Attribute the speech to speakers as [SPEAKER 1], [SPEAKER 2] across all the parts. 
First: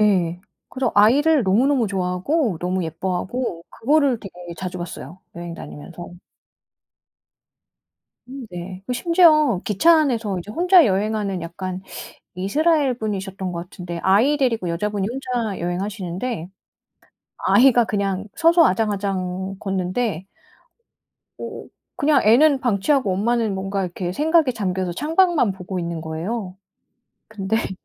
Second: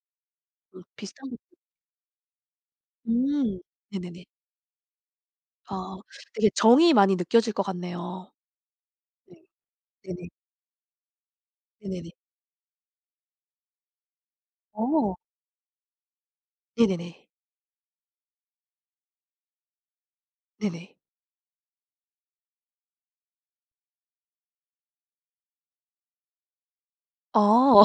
[SPEAKER 1] 예.
[SPEAKER 2] 어
[SPEAKER 1] 그래서
[SPEAKER 2] 비슷하네요.
[SPEAKER 1] 아이를 너무너무 좋아하고 너무
[SPEAKER 2] 음
[SPEAKER 1] 예뻐하고 그거를
[SPEAKER 2] 네네네.
[SPEAKER 1] 되게 자주 봤어요, 여행
[SPEAKER 2] 아
[SPEAKER 1] 다니면서.
[SPEAKER 2] 되게 정이 많이 느껴질 것 같네요.
[SPEAKER 1] 음 네. 그
[SPEAKER 2] 네.
[SPEAKER 1] 심지어 기차
[SPEAKER 2] 네네.
[SPEAKER 1] 안에서 이제 혼자 여행하는 약간
[SPEAKER 2] 네네네.
[SPEAKER 1] 이스라엘 분이셨던 것 같은데 아이 데리고 여자분이
[SPEAKER 2] 어.
[SPEAKER 1] 혼자 여행하시는데
[SPEAKER 2] 네네네.
[SPEAKER 1] 아이가 그냥 서서 아장아장 걷는데
[SPEAKER 2] 네네.
[SPEAKER 1] 어 그냥 애는 방치하고 엄마는 뭔가 이렇게 생각에 잠겨서 창밖만 보고 있는 거예요. 근데
[SPEAKER 2] 어.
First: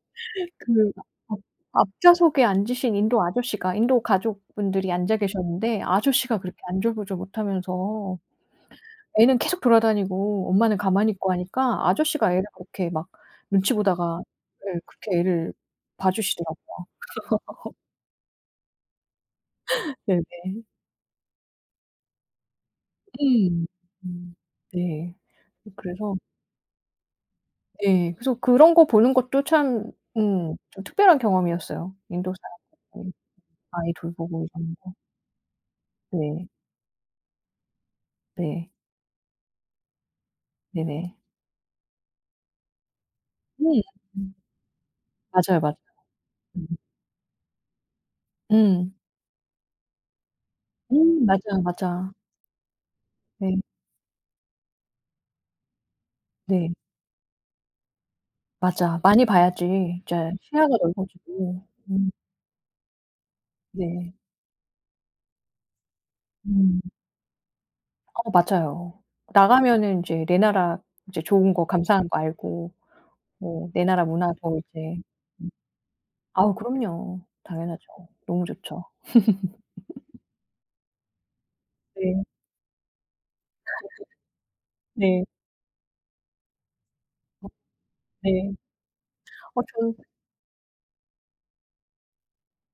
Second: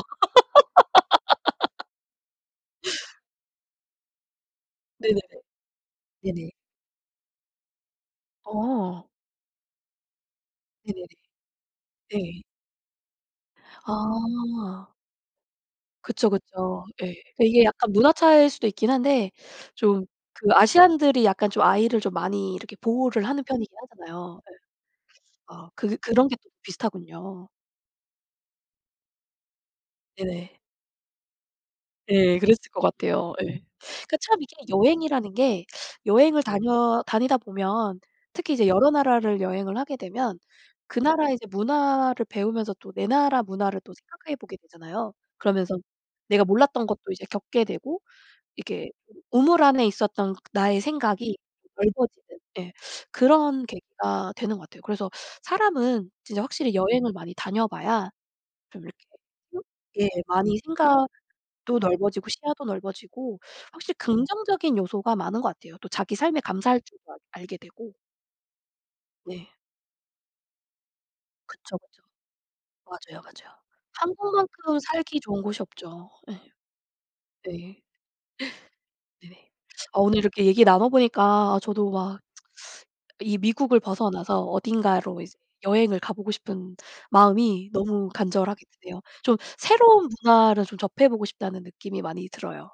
[SPEAKER 1] 그 [unintelligible] 앞 좌석에 앉으신 인도 아저씨가 인도 가족분들이 앉아
[SPEAKER 2] 네네네.
[SPEAKER 1] 계셨는데 아저씨가
[SPEAKER 2] 네네.
[SPEAKER 1] 그렇게 안절부절 못하면서
[SPEAKER 2] 어.
[SPEAKER 1] 애는 계속 돌아다니고 엄마는
[SPEAKER 2] 네네네.
[SPEAKER 1] 가만히 있고 하니까 아저씨가
[SPEAKER 2] 네.
[SPEAKER 1] 애를 그렇게 막 눈치 보다가 예
[SPEAKER 2] 아.
[SPEAKER 1] 그렇게 애를
[SPEAKER 2] 그쵸.
[SPEAKER 1] 봐주시더라고요.
[SPEAKER 2] 그쵸. 예. 그 이게 약간 문화 차이일 수도 있긴 한데 좀 그
[SPEAKER 1] 네네.
[SPEAKER 2] 아시아인들이 약간 좀 아이를 좀 많이 이렇게 보호를 하는
[SPEAKER 1] 음
[SPEAKER 2] 편이긴
[SPEAKER 1] 음
[SPEAKER 2] 하잖아요. 예.
[SPEAKER 1] 네.
[SPEAKER 2] 아
[SPEAKER 1] 어
[SPEAKER 2] 그
[SPEAKER 1] 그래서
[SPEAKER 2] 그런 게 또 비슷하군요.
[SPEAKER 1] 예. 그래서 그런 거 보는 것도 참
[SPEAKER 2] 네네.
[SPEAKER 1] 음 좀 특별한 경험이었어요. 인도
[SPEAKER 2] 예. 그랬을 것
[SPEAKER 1] 사람들 예
[SPEAKER 2] 같아요. 예.
[SPEAKER 1] 아이
[SPEAKER 2] 그 참
[SPEAKER 1] 돌보고
[SPEAKER 2] 이게
[SPEAKER 1] 이러는 거.
[SPEAKER 2] 여행이라는 게 여행을
[SPEAKER 1] 네.
[SPEAKER 2] 다녀 다니다 보면 특히 이제
[SPEAKER 1] 네.
[SPEAKER 2] 여러 나라를 여행을 하게 되면 그
[SPEAKER 1] 네네.
[SPEAKER 2] 나라의 이제 문화를 배우면서 또 내 나라 문화를 또
[SPEAKER 1] [unintelligible]
[SPEAKER 2] 생각해 보게 되잖아요.
[SPEAKER 1] 맞아요. 맞아요.
[SPEAKER 2] 그러면서 내가
[SPEAKER 1] 음.
[SPEAKER 2] 몰랐던 것도 이제 겪게 되고 이렇게
[SPEAKER 1] 음.
[SPEAKER 2] 우물 안에 있었던 나의
[SPEAKER 1] 음
[SPEAKER 2] 생각이
[SPEAKER 1] 맞아요. 맞아.
[SPEAKER 2] 넓어지는 예.
[SPEAKER 1] 네.
[SPEAKER 2] 그런 계기가 되는 것 같아요. 그래서 사람은 진짜
[SPEAKER 1] 네.
[SPEAKER 2] 확실히 여행을 많이 다녀봐야 좀
[SPEAKER 1] 맞아.
[SPEAKER 2] 이렇게 또
[SPEAKER 1] 많이 봐야지
[SPEAKER 2] 예
[SPEAKER 1] 진짜
[SPEAKER 2] 많이
[SPEAKER 1] 시야가
[SPEAKER 2] 생각도
[SPEAKER 1] 넓어지고. 음.
[SPEAKER 2] 넓어지고 시야도 넓어지고 확실히
[SPEAKER 1] 네.
[SPEAKER 2] 긍정적인 요소가 많은 것 같아요. 또 자기 삶에
[SPEAKER 1] 음.
[SPEAKER 2] 감사할 줄도 알게 되고.
[SPEAKER 1] 어 맞아요.
[SPEAKER 2] 네.
[SPEAKER 1] 나가면은 이제 내 나라 이제 좋은 거
[SPEAKER 2] 그쵸. 그쵸.
[SPEAKER 1] 감사한 거 알고
[SPEAKER 2] 맞아요. 맞아요.
[SPEAKER 1] 뭐 내 나라 문화도
[SPEAKER 2] 한국만큼
[SPEAKER 1] 이제
[SPEAKER 2] 살기 좋은 곳이 없죠. 예.
[SPEAKER 1] 아 그럼요.
[SPEAKER 2] 네.
[SPEAKER 1] 당연하죠. 너무 좋죠.
[SPEAKER 2] 네네. 아 오늘 이렇게 얘기 나눠보니까 저도 막
[SPEAKER 1] 네.
[SPEAKER 2] 이 미국을 벗어나서 어딘가로
[SPEAKER 1] 네.
[SPEAKER 2] 이제 여행을 가보고 싶은 마음이 너무
[SPEAKER 1] 네.
[SPEAKER 2] 간절하게 드네요. 좀
[SPEAKER 1] 어 저는
[SPEAKER 2] 새로운 문화를 좀 접해보고 싶다는 느낌이 많이 들어요.